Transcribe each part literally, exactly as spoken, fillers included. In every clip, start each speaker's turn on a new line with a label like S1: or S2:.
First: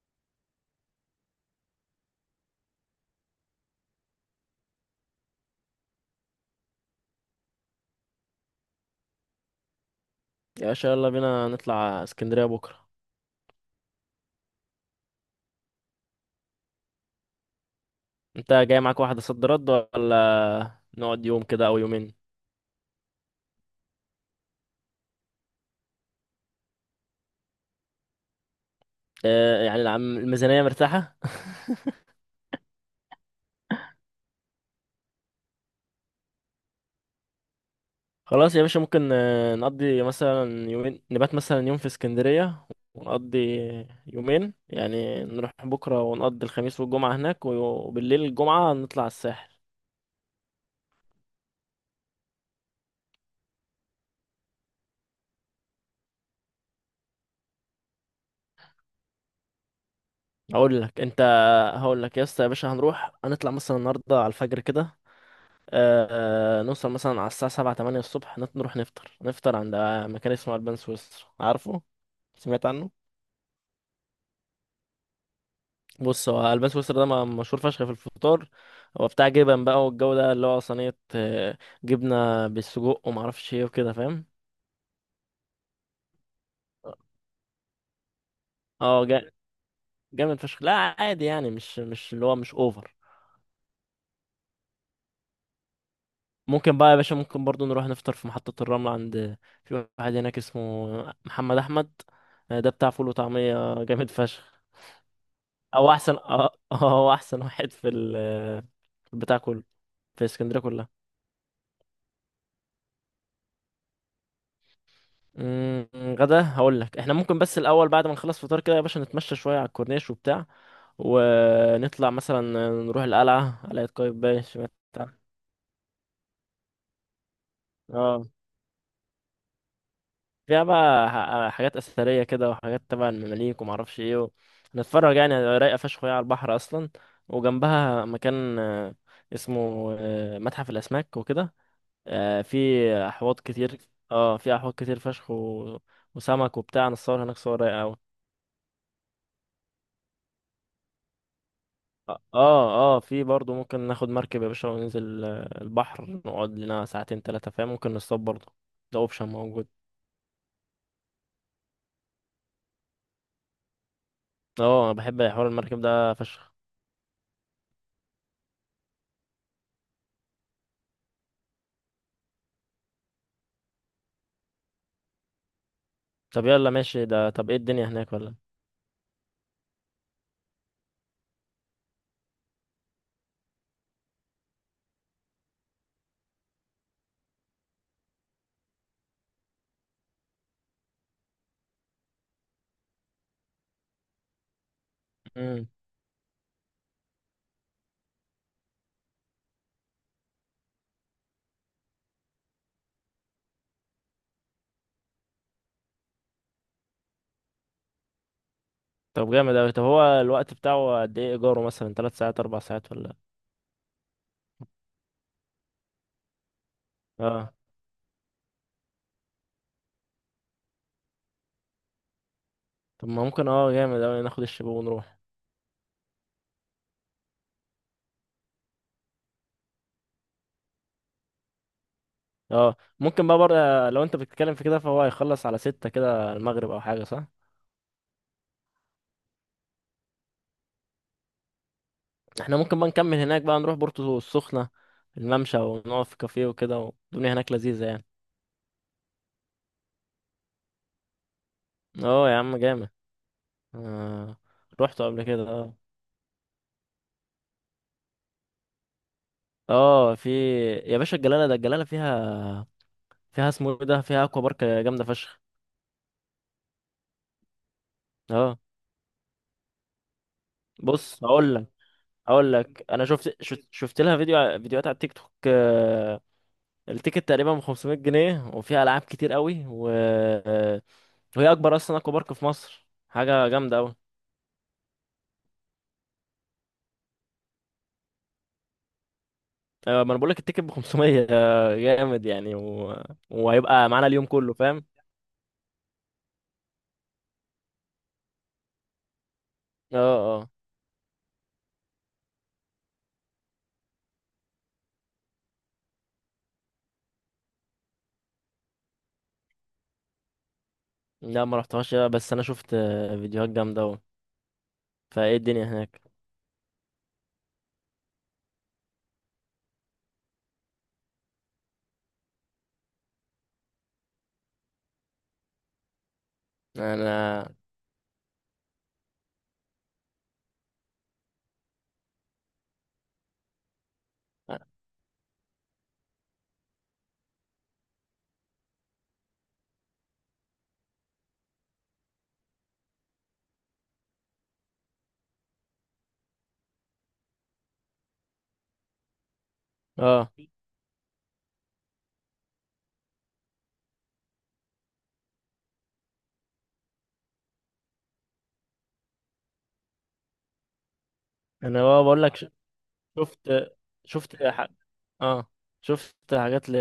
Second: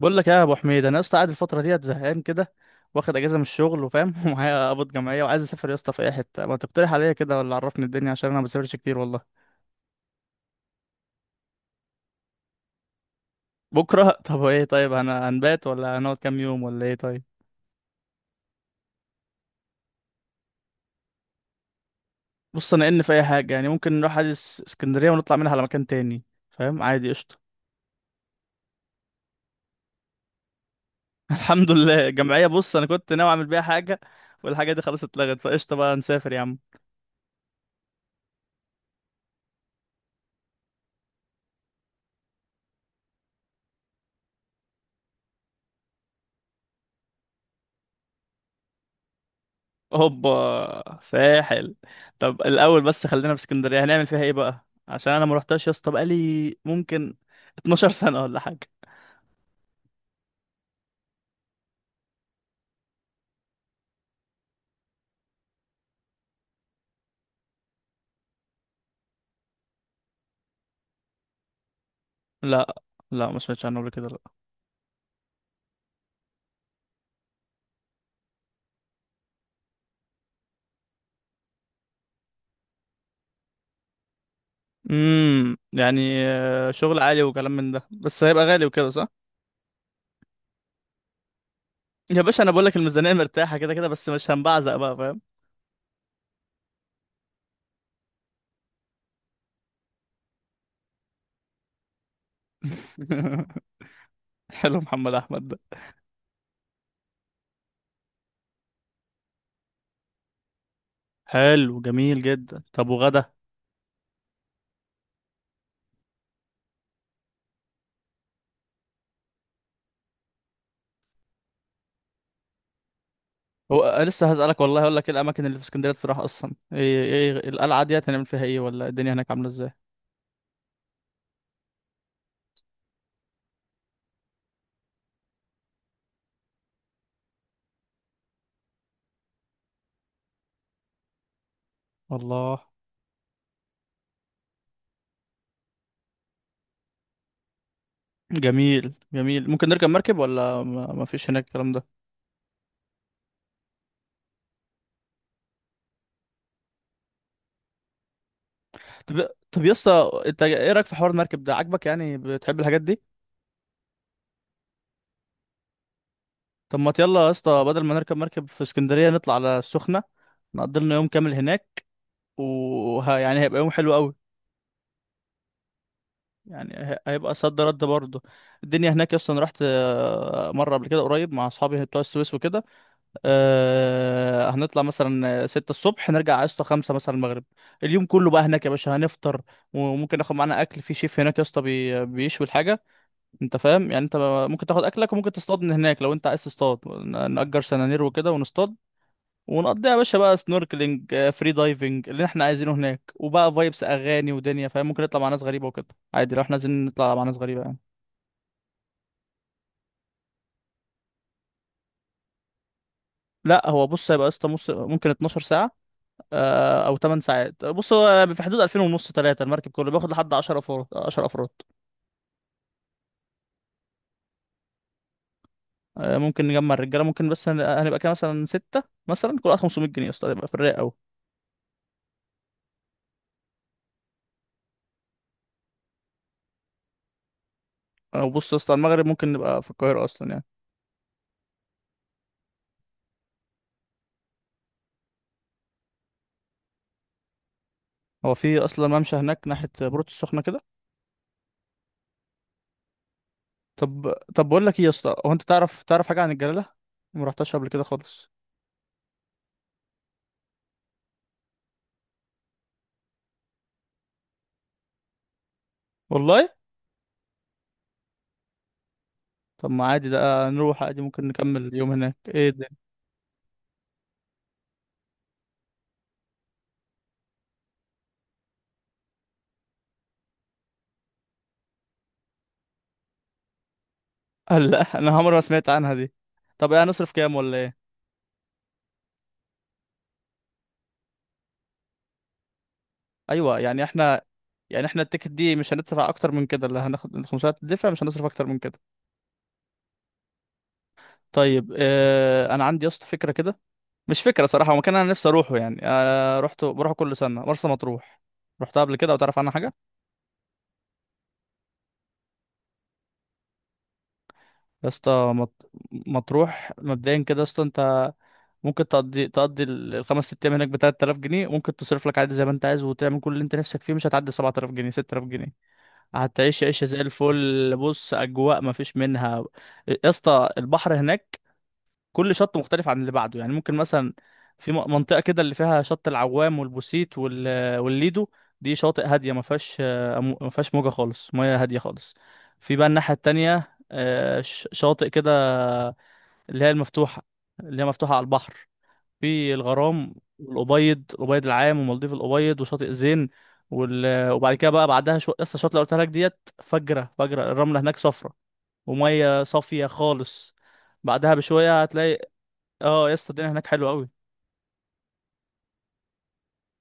S1: بقول لك ايه يا ابو حميد. انا يا اسطى قاعد الفتره ديت زهقان كده، واخد اجازه من الشغل وفاهم ومعايا قبض جمعيه وعايز اسافر يا اسطى في اي حته، ما تقترح عليا كده؟ ولا عرفني الدنيا، عشان انا ما بسافرش كتير والله.
S2: يا باشا يلا بينا نطلع اسكندرية بكرة.
S1: بكره طب ايه؟ طيب انا هنبات ولا هنقعد كام يوم ولا ايه؟ طيب
S2: انت جاي معاك واحدة صد رد، ولا نقعد يوم كده او يومين؟
S1: بص، انا ان في اي حاجه يعني ممكن نروح عادي اس- اسكندريه ونطلع منها على مكان تاني، فاهم؟ عادي، قشطه.
S2: اه يعني العم- الميزانية مرتاحة.
S1: الحمد لله الجمعيه، بص انا كنت ناوي اعمل بيها حاجه، والحاجه دي خلاص اتلغت، فقشطه بقى نسافر يا عم.
S2: خلاص يا باشا، ممكن آه، نقضي مثلا يومين، نبات مثلا يوم في اسكندرية ونقضي يومين، يعني نروح بكرة ونقضي الخميس والجمعة هناك، وبالليل الجمعة نطلع الساحل.
S1: هوبا، ساحل؟ طب الاول بس خلينا في اسكندريه، هنعمل فيها ايه بقى؟ عشان انا ما رحتهاش يا اسطى بقالي ممكن اتناشر سنه ولا حاجه.
S2: هقول لك انت هقول لك يا اسطى يا باشا، هنروح هنطلع مثلا النهاردة على الفجر كده، آه نوصل مثلا على الساعة سبعة تمانية الصبح، نت- نروح نفطر، نفطر عند مكان اسمه ألبان سويسرا، عارفه؟
S1: لا،
S2: سمعت عنه؟
S1: لا ما سمعتش عنه قبل كده، لا.
S2: بص، هو ألبان سويسرا ده م- مشهور فشخ في الفطار، هو بتاع جبن بقى، والجو ده اللي هو صينية آه، جبنة بالسجق ومعرفش ايه وكده، فاهم؟
S1: امم يعني آه، شغل عالي وكلام من ده، بس هيبقى غالي وكده،
S2: اه
S1: صح؟
S2: جا- جامد فشخ. لا عادي يعني، مش مش
S1: يا
S2: اللي هو
S1: باشا انا
S2: مش
S1: بقول لك
S2: اوفر.
S1: الميزانيه مرتاحه كده كده، بس مش هنبعزق بقى، فاهم؟
S2: ممكن بقى يا باشا، ممكن برضو نروح نفطر في محطة الرمل عند، في واحد هناك اسمه محمد أحمد، آه، ده بتاع فول وطعمية جامد فشخ.
S1: حلو، محمد احمد ده.
S2: هو احسن، اه، آه، هو احسن واحد في ال في البتاع كله، في اسكندريه كلها.
S1: حلو، جميل جدا. طب وغدا؟
S2: أمم، غدا هقول لك، احنا ممكن، بس الاول بعد ما نخلص فطار كده يا باشا نتمشى شويه على الكورنيش وبتاع، ونطلع مثلا نروح القلعه،
S1: هو
S2: قلعه
S1: آه، لسه
S2: قايتباي،
S1: هسألك
S2: سمعت
S1: والله، هقول لك ايه
S2: عنها؟
S1: الاماكن اللي في اسكندريه تروح؟ اصلا ايه ايه القلعه دي،
S2: اه،
S1: هنعمل فيها ايه؟ ولا الدنيا هناك عامله ازاي؟
S2: فيها بقى ح- حاجات اثريه كده، وحاجات تبع المماليك وما اعرفش ايه، و... نتفرج يعني، رايقه فشخ وهي على البحر اصلا، وجنبها مكان آه، اسمه آه، متحف الاسماك وكده، آه، في
S1: الله.
S2: احواض كتير. اه في احواض كتير فشخ، و... وسمك وبتاع، نصور هناك صور رايقه قوي.
S1: جميل جميل. ممكن نركب مركب ولا ما ما فيش هناك الكلام ده؟
S2: اه اه، آه، في برضه ممكن ناخد مركب يا باشا، وننزل آه، البحر، نقعد لنا ساعتين تلاتة، فاهم؟ ممكن نصطاد برضه، ده
S1: طب
S2: اوبشن
S1: طب
S2: موجود.
S1: يا اسطى، انت ايه رايك في حوار المركب ده؟ عاجبك؟ يعني بتحب الحاجات دي؟
S2: اه انا بحب حوار المركب ده فشخ.
S1: طب ما يلا يا اسطى، بدل ما نركب مركب في اسكندريه نطلع على السخنه، نقضي لنا يوم كامل هناك، وه... يعني هيبقى يوم حلو قوي.
S2: طب يلا
S1: يعني هي-
S2: ماشي ده،
S1: هيبقى
S2: طب ايه
S1: صد رد
S2: الدنيا هناك
S1: برضه.
S2: ولا؟
S1: الدنيا هناك يا اسطى انا رحت آه، مره قبل كده قريب مع اصحابي بتوع السويس وكده. آه هنطلع مثلا ستة الصبح، نرجع على اسطى خمسة مثلا المغرب. اليوم كله بقى هناك يا باشا، هنفطر، وممكن ناخد معانا اكل، في شيف هناك يا اسطى بي- بيشوي الحاجة، انت فاهم يعني؟ انت ممكن تاخد اكلك، وممكن تصطاد
S2: امم.
S1: من هناك لو انت عايز تصطاد، ن- نأجر سنانير وكده ونصطاد. ونقضيها يا باشا بقى سنوركلينج آه، فري دايفنج اللي احنا عايزينه هناك، وبقى فايبس اغاني ودنيا، فاهم؟ ممكن نطلع مع ناس غريبة وكده، عادي لو احنا عايزين نطلع مع ناس غريبة يعني.
S2: طب جامد اوي، طب هو الوقت بتاعه قد ايه ايجاره؟ مثلا تلات ساعات اربع ساعات ولا؟
S1: لا هو بص، هيبقى يا اسطى مص- ممكن اتناشر ساعة آه، او ثمان
S2: اه،
S1: ساعات. بص هو في حدود الفين ونص، ثلاثة المركب كله، بياخد لحد عشرة افراد، عشرة افراد.
S2: طب ما ممكن، اه جامد اوي، ناخد الشباب ونروح.
S1: آه، ممكن نجمع الرجاله، ممكن، بس هن- هنبقى كده مثلا ستة، مثلا كل واحد خمسمية جنيه يا اسطى، هيبقى في الرايق قوي.
S2: اه ممكن بقى بره، لو انت بتتكلم في كده، فهو هيخلص على ستة كده المغرب او حاجة، صح؟
S1: او بص يا اسطى، المغرب ممكن نبقى في القاهره اصلا يعني.
S2: احنا ممكن بقى نكمل هناك، بقى نروح بورتو السخنة، الممشى، ونقف في كافيه وكده، والدنيا هناك لذيذة يعني.
S1: هو في اصلا ممشى هناك ناحيه بورتو السخنه كده؟
S2: اه يا عم جامد.
S1: طب
S2: آه.
S1: طب بقول لك ايه يا
S2: رحته
S1: اسطى،
S2: قبل
S1: هو انت
S2: كده، اه.
S1: تعرف تعرف حاجه عن الجلاله؟ ما رحتهاش قبل كده خالص
S2: اه في يا باشا، الجلالة ده، الجلالة فيها، فيها اسمه ايه ده، فيها اكوا بارك جامدة فشخ.
S1: والله.
S2: اه.
S1: طب ما عادي، ده نروح عادي،
S2: بص
S1: ممكن
S2: هقول
S1: نكمل
S2: لك،
S1: اليوم هناك، ايه
S2: هقول
S1: ده؟
S2: لك انا شفت شفت, شفت لها فيديو، ع- فيديوهات على التيك توك، آه، التيكت تقريبا ب خمسمية جنيه، وفيها العاب كتير قوي، و... آه، وهي اكبر اصلا اكوا بارك في مصر، حاجه جامده قوي.
S1: آه، لا، انا عمري ما سمعت عنها دي. طب ايه هنصرف كام ولا ايه؟
S2: ما انا بقول لك، التيكت ب خمسمية آه، جامد يعني، و...
S1: ايوه يعني
S2: وهيبقى معانا
S1: احنا،
S2: اليوم كله، فاهم؟
S1: يعني احنا التيكت دي مش هندفع اكتر من كده، اللي هناخد الخمسمية تدفع، مش هنصرف اكتر من كده.
S2: اه اه.
S1: طيب اه، انا عندي يا اسطى فكره كده، مش فكره صراحه، هو مكان انا نفسي اروحه، يعني انا رحت بروحه كل سنه، مرسى مطروح. رحتها قبل كده او تعرف عنها حاجه؟
S2: لا ما رحتهاش، آه، بس انا شفت آه، فيديوهات جامده قوي.
S1: يا اسطى
S2: فايه الدنيا
S1: مط...
S2: هناك؟
S1: مطروح مبدئيا كده يا اسطى، انت ممكن تقضي تقضي ال- الخمس ست ايام هناك ب تلات تلاف جنيه، ممكن تصرف لك عادي زي ما انت عايز، وتعمل كل اللي انت نفسك فيه، مش هتعدي سبعة آلاف جنيه، ستة آلاف جنيه. هتعيش عيشة زي
S2: انا
S1: الفل. بص أجواء مفيش منها يا اسطى، البحر هناك كل شط مختلف عن اللي بعده. يعني ممكن مثلا
S2: اه.
S1: في م- منطقة كده، اللي فيها شط العوام والبوسيت وال- والليدو، دي شواطئ هادية، ما فيهاش آه، مو- ما فيهاش موجة خالص، مياه هادية خالص. في بقى الناحية التانية آه، ش- شواطئ كده اللي هي المفتوحة، اللي هي مفتوحة على البحر، في الغرام
S2: آه.
S1: والأبيض، الأبيض العام، ومالديف الأبيض، وشاطئ زين. وال... وبعد كده بقى بعدها شو لسه الشاطئ اللي قلتها لك ديت، فجرة، فجرة الرملة هناك صفرة، ومية صافية خالص. بعدها بشوية
S2: انا بقى بقول
S1: هتلاقي،
S2: لك، ش-
S1: اه يا اسطى الدنيا هناك
S2: شفت
S1: حلوة قوي.
S2: شفت ح... اه شفت حاجات، ل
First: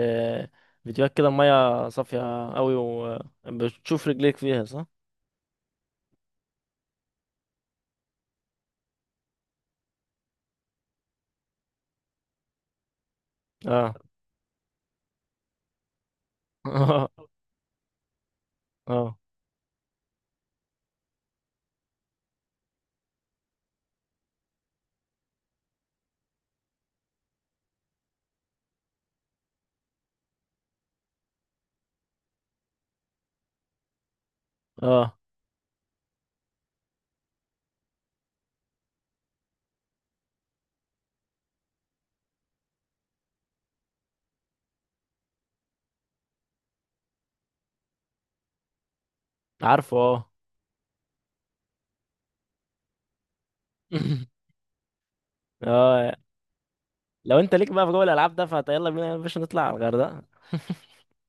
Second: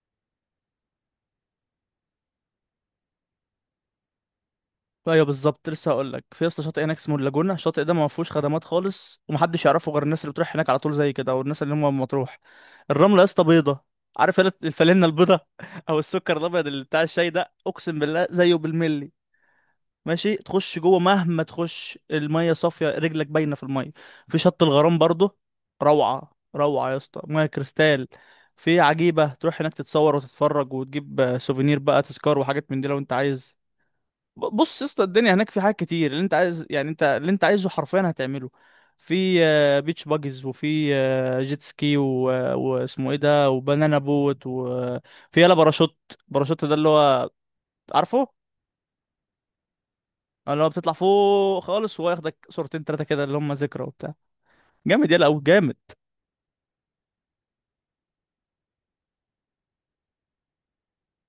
S2: فيديوهات كده، الميه صافيه قوي، وبتشوف رجليك فيها، صح؟
S1: ايوه بالظبط، لسه هقول لك، في يا اسطى شاطئ هناك اسمه اللاجونة، الشاطئ ده ما فيهوش خدمات خالص، ومحدش يعرفه غير الناس اللي بتروح هناك على طول زي كده، او الناس اللي هم من مطروح. الرملة يا اسطى بيضة،
S2: اه
S1: عارف الفلينة البيضة؟ او السكر الابيض اللي بتاع
S2: اه
S1: الشاي ده، اقسم بالله زيه بالملي.
S2: اه
S1: ماشي تخش جوه مهما تخش، الميه صافيه، رجلك باينه في الميه. في شط الغرام برضه، روعه روعه يا اسطى، ميه كريستال. في عجيبه، تروح هناك تتصور وتتفرج، وتجيب آه، سوفينير بقى، تذكار وحاجات من دي لو انت عايز. ب- بص يا اسطى
S2: اه،
S1: الدنيا هناك في حاجات كتير اللي انت عايز، يعني انت اللي انت عايزه حرفيا هتعمله. في آه، بيتش باجز، وفي آه، جيت سكي و- آه، واسمه ايه ده، وبنانا بوت، وفي يلا باراشوت، باراشوت ده اللي هو، عارفه؟
S2: عارفه، اه.
S1: أنا لو بتطلع فوق خالص، وياخدك صورتين تلاتة كده اللي هم ذكرى وبتاع، جامد يلا أو جامد.
S2: اه، لو انت ليك بقى في جوه الالعاب ده، فيلا بينا يا باشا نطلع على الغردقه.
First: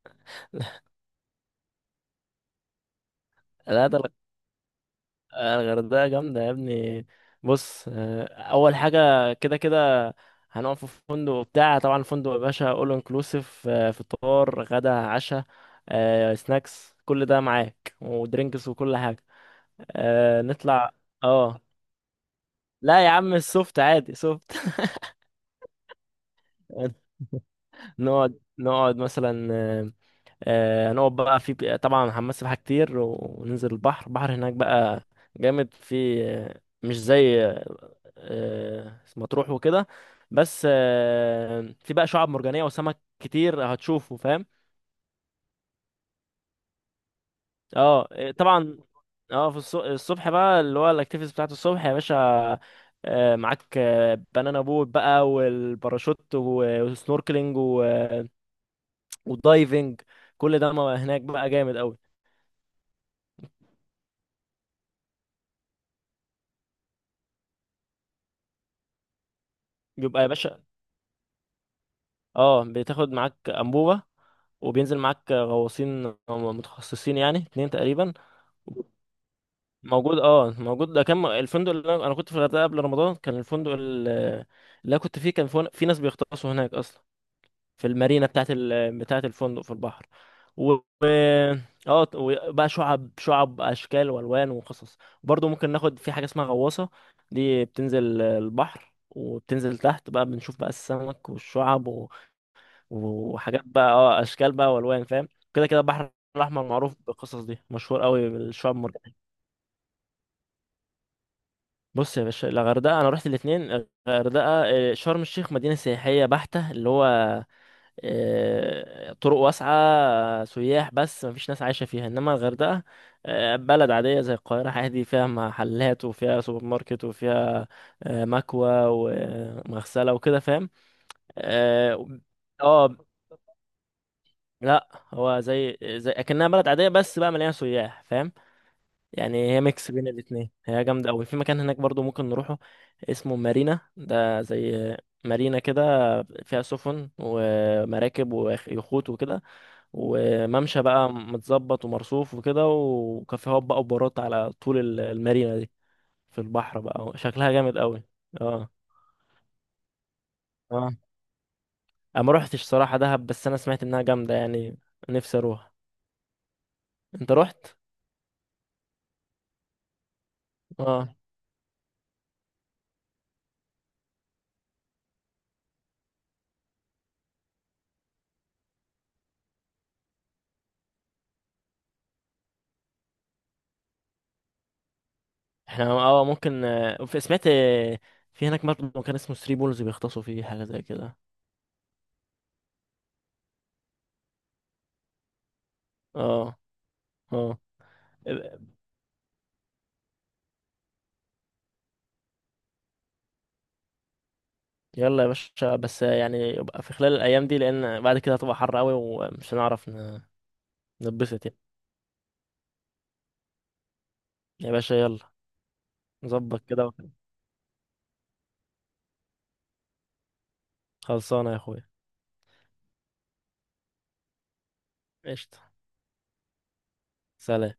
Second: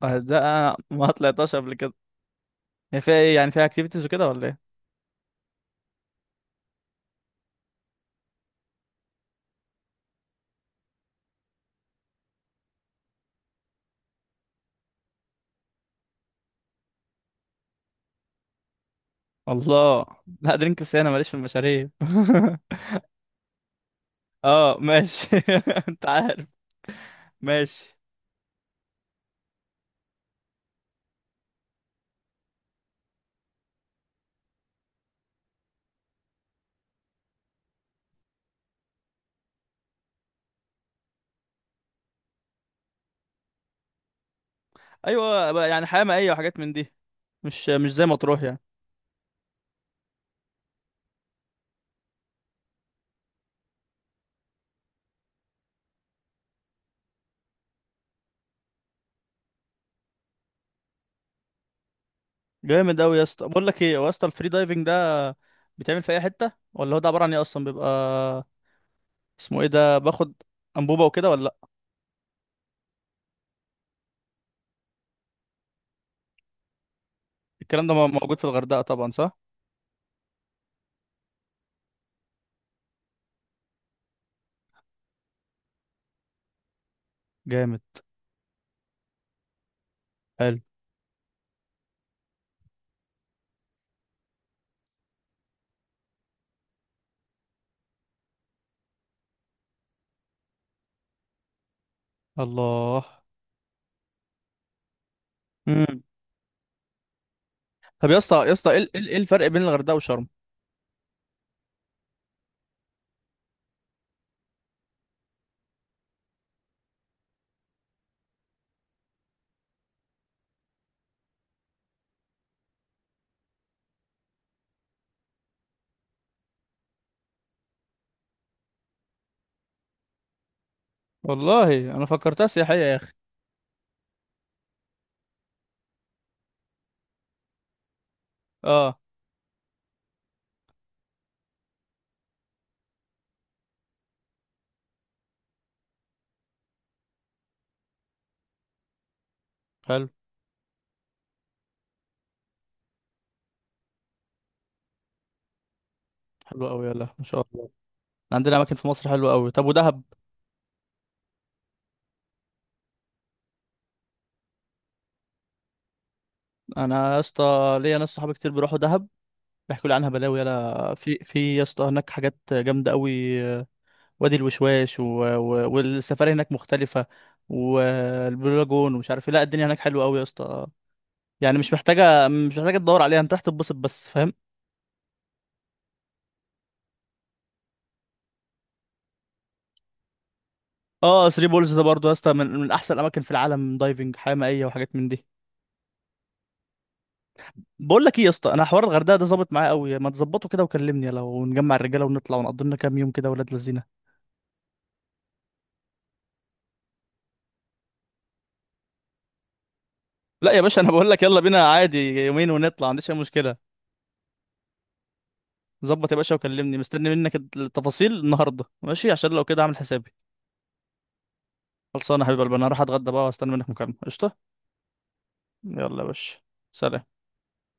S1: آه، ده أنا ما طلعتهاش قبل كده. هي فيها إيه يعني؟ فيها
S2: لا، ده
S1: أكتيفيتيز
S2: الغ-
S1: وكده ولا إيه؟
S2: الغردقه جامده يا ابني، بص آه، اول حاجه، كده كده هنقعد في فندق بتاع، طبعا الفندق يا باشا اول انكلوسيف، فطار غدا عشاء سناكس، كل ده معاك ودرينكس وكل حاجه.
S1: الله.
S2: آه،
S1: لا
S2: نطلع.
S1: درينكس أنا ماليش في
S2: اه
S1: المشاريب
S2: لا يا عم، السوفت عادي، سوفت.
S1: أه ماشي. أنت عارف. ماشي.
S2: نقعد نقعد مثلا آه، آه، هنقعد بقى في، طبعا هنمثل سباحة كتير، وننزل البحر، البحر هناك بقى جامد، في آه، مش زي آه، آه، مطروح وكده، بس آه، في بقى شعاب مرجانية وسمك كتير هتشوفه، فاهم؟
S1: أيوه بقى، يعني حياة مائية وحاجات من دي، مش مش زي
S2: اه
S1: ما
S2: آه،
S1: تروح يعني.
S2: طبعا. اه في الص- الصبح بقى اللي هو الاكتيفيتيز بتاعت الصبح يا باشا، آه، معاك آه، بنانا بوت بقى والباراشوت، و- والسنوركلينج، و- والدايفنج، كل ده ما هناك بقى جامد قوي.
S1: جامد أوي يا اسطى، بقول لك إيه، هو يا اسطى الفري دايفنج ده بيتعمل في أي حتة؟ ولا هو ده عبارة عن إيه أصلا؟ بيبقى اسمه إيه ده؟
S2: بيبقى يا
S1: باخد
S2: باشا،
S1: أنبوبة وكده ولا لأ؟
S2: اه بتاخد معاك انبوبه، وبينزل معاك غواصين متخصصين، يعني اتنين
S1: الكلام ده م-
S2: تقريبا.
S1: موجود في الغردقة طبعا صح؟
S2: موجود اه، موجود، ده كان الفندق، اللي انا أنا كنت في الغردقه قبل رمضان، كان الفندق ال- اللي انا كنت فيه، كان فن- في ناس بيغطسوا هناك اصلا،
S1: جامد.
S2: في المارينا بتاعت ال... بتاعت الفندق، في البحر.
S1: حلو.
S2: و و- اه بقى شعب شعب اشكال والوان وقصص، برضه ممكن ناخد في حاجه اسمها غواصه، دي بتنزل البحر، وبتنزل تحت بقى، بنشوف بقى السمك والشعب،
S1: الله.
S2: وحاجات بقى، اه، اشكال بقى والوان، فاهم؟ كده كده
S1: امم
S2: البحر الاحمر معروف بالقصص دي، مشهور
S1: طب يا
S2: قوي
S1: اسطى، يا اسطى
S2: بالشعاب
S1: ايه ال- ايه
S2: المرجانيه.
S1: الفرق بين الغردقه وشرم؟
S2: بص يا باشا، الغردقه انا رحت الاثنين، الغردقه آه، شرم الشيخ مدينه سياحيه بحته، اللي هو آه، طرق واسعه، آه، سياح، بس مفيش ناس عايشه فيها، انما الغردقه آه، بلد عاديه زي القاهره، عادي فيها محلات وفيها سوبر ماركت وفيها آه، مكوى ومغسله وكده، فاهم؟
S1: والله انا
S2: اه
S1: فكرتها سياحيه يا
S2: آه،
S1: اخي.
S2: لا هو زي زي اكنها بلد عاديه، بس بقى مليانه سياح، فاهم؟
S1: اه.
S2: يعني هي ميكس بين الاتنين، هي جامده قوي، في مكان هناك برضو ممكن نروحه، اسمه مارينا، ده زي مارينا كده، فيها سفن ومراكب ويخوت وكده،
S1: حلو.
S2: وممشى بقى متظبط ومرصوف وكده، وكافيهات بقى وبارات على طول ال- المارينا دي، في
S1: حلو
S2: البحر
S1: قوي، يلا
S2: بقى،
S1: ما شاء
S2: شكلها
S1: الله،
S2: جامد قوي.
S1: عندنا
S2: اه
S1: اماكن في مصر حلوه قوي. طب ودهب؟
S2: اه، انا ما روحتش صراحه دهب، بس انا سمعت انها جامده يعني، نفسي اروح.
S1: انا يا
S2: انت روحت؟
S1: اسطى ليا ناس صحابي كتير بيروحوا دهب، بيحكوا لي عنها بلاوي، يلا
S2: اه
S1: في في يا اسطى هناك حاجات جامده قوي. وادي الوشواش و... و... والسفاري هناك مختلفه، والبلو لاجون ومش عارف ايه. لا الدنيا هناك حلوه قوي يا اسطى، يعني مش محتاجه مش محتاجه تدور عليها، انت راح تتبسط بس، فاهم؟
S2: احنا، اه ممكن آه، في- سمعت آه، في هناك برضه كان اسمه ثري بولز، بيغطسوا فيه حاجة زي كده.
S1: اه، تري بولز ده برضو يا اسطى من من احسن الاماكن في العالم، دايفنج، حياه مائيه وحاجات من دي.
S2: اه اه.
S1: بقول لك ايه يا اسطى، انا حوار الغردقه ده ظابط معايا قوي، ما تظبطه كده وكلمني، لو نجمع الرجاله ونطلع ونقضي لنا كام يوم كده، ولاد لذينه.
S2: يلا يا باشا، بس آه، يعني يبقى في خلال الأيام دي، لأن بعد كده هتبقى حر قوي ومش هنعرف ن-
S1: لا يا باشا انا بقول لك يلا
S2: نتبسط يعني،
S1: بينا، عادي يومين ونطلع، ما عنديش اي مشكله.
S2: يا باشا يلا
S1: ظبط يا باشا،
S2: نظبط
S1: وكلمني
S2: كده.
S1: مستني منك التفاصيل النهارده، ماشي؟ عشان لو كده اعمل حسابي.
S2: خلصانة يا أخويا.
S1: خلصانه يا حبيب قلبي، انا هروح اتغدى بقى، واستنى منك مكالمه. قشطه.
S2: قشطة.
S1: يلا يا باشا. سلام.
S2: سلام.